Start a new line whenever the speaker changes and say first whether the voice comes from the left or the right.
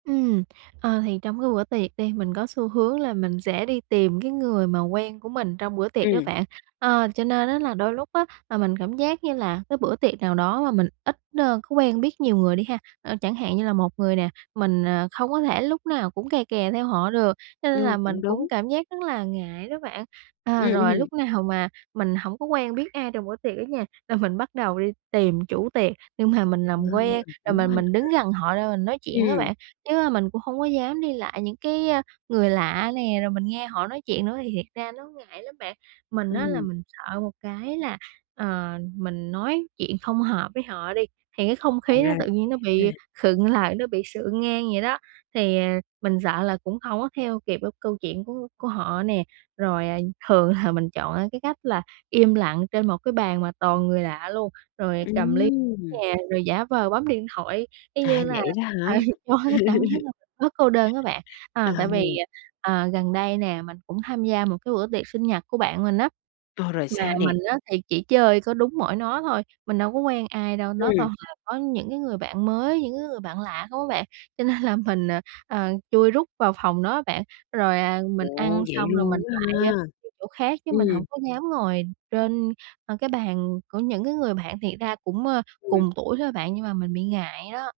right: Ừm, ờ, thì trong cái bữa tiệc đi, mình có xu hướng là mình sẽ đi tìm cái người mà quen của mình trong bữa tiệc đó
left: Ừm.
right: bạn. Ờ, cho nên á là đôi lúc á mà mình cảm giác như là cái bữa tiệc nào đó mà mình ít, nơ, có quen biết nhiều người đi ha, ơ, chẳng hạn như là một người nè, mình, ờ, không có thể lúc nào cũng kè kè theo họ được, cho nên là
left: Ngưu,
right: mình
left: cũng
right: cũng
left: đúng.
right: cảm giác rất là ngại đó bạn. À,
left: Ừm
right: rồi
left: hừm.
right: lúc nào mà mình hổng có quen biết ai trong bữa tiệc á nha, là mình bắt đầu đi tìm chủ tiệc, nhưng mà mình
left: À,
right: làm quen
left: ơ,
right: rồi
left: cũng
right: mình
left: quan [unintelligible]
right: mình
left: ha.
right: đứng gần họ ra mình nói chuyện á
left: Ừm.
right: bạn, chứ, a, mình cũng hông có dám đi lại những cái, a, người lạ nè, rồi mình nghe họ nói chuyện nữa thì thiệt ra nó ngại lắm bạn. Mình á là
left: Ừm.
right: mình sợ một cái là, ờ, mình nói chuyện không hợp với họ đi, thì cái không
left: [unintelligible] Ờ,
right: khí nó
left: ra là
right: tự nhiên nó
left: vậy
right: bị
left: ha.
right: khựng lại, nó bị sượng ngang vậy đó. Thì, à, mình sợ là cũng hổng có theo kịp được câu chuyện của của họ nè. Rồi, à, thường là mình chọn, a, cái cách là im lặng trên một cái bàn mà toàn người lạ luôn, rồi cầm ly
left: Ừm.
right: nè, rồi giả vờ bấm điện thoại, y
left: À,
right: như là,
left: vậy đó
right: ờ,
left: hả?
right: cho cái cảm giác là bớt cô đơn á bạn.
left: À,
right: Ờ, tại vì,
left: hừm.
right: ờ, ờ, gần đây nè, mình cũng tham gia một cái bữa tiệc sinh nhật của bạn mình á,
left: Ờ, rồi
right: mà
left: sao nè?
right: mình á thì chỉ chơi có đúng mỗi nó thôi, mình đâu có quen ai đâu, nó
left: Ừm.
right: toàn là có những cái người bạn mới, những cái người bạn lạ không á bạn, cho nên là mình, à, à, chui rúc vào phòng nó bạn. Rồi, à, mình
left: Ồ,
right: ăn
left: vậy
right: xong rồi mình
left: luôn á
right: lại, a,
left: ha.
right: đi chỗ khác chứ mình hổng
left: Ừm.
right: có dám ngồi trên, a, cái bàn của những cái người bạn, thiệt ra cũng, ơ,
left: Ừm.
right: cùng tuổi thôi bạn, nhưng mà mình bị ngại đó.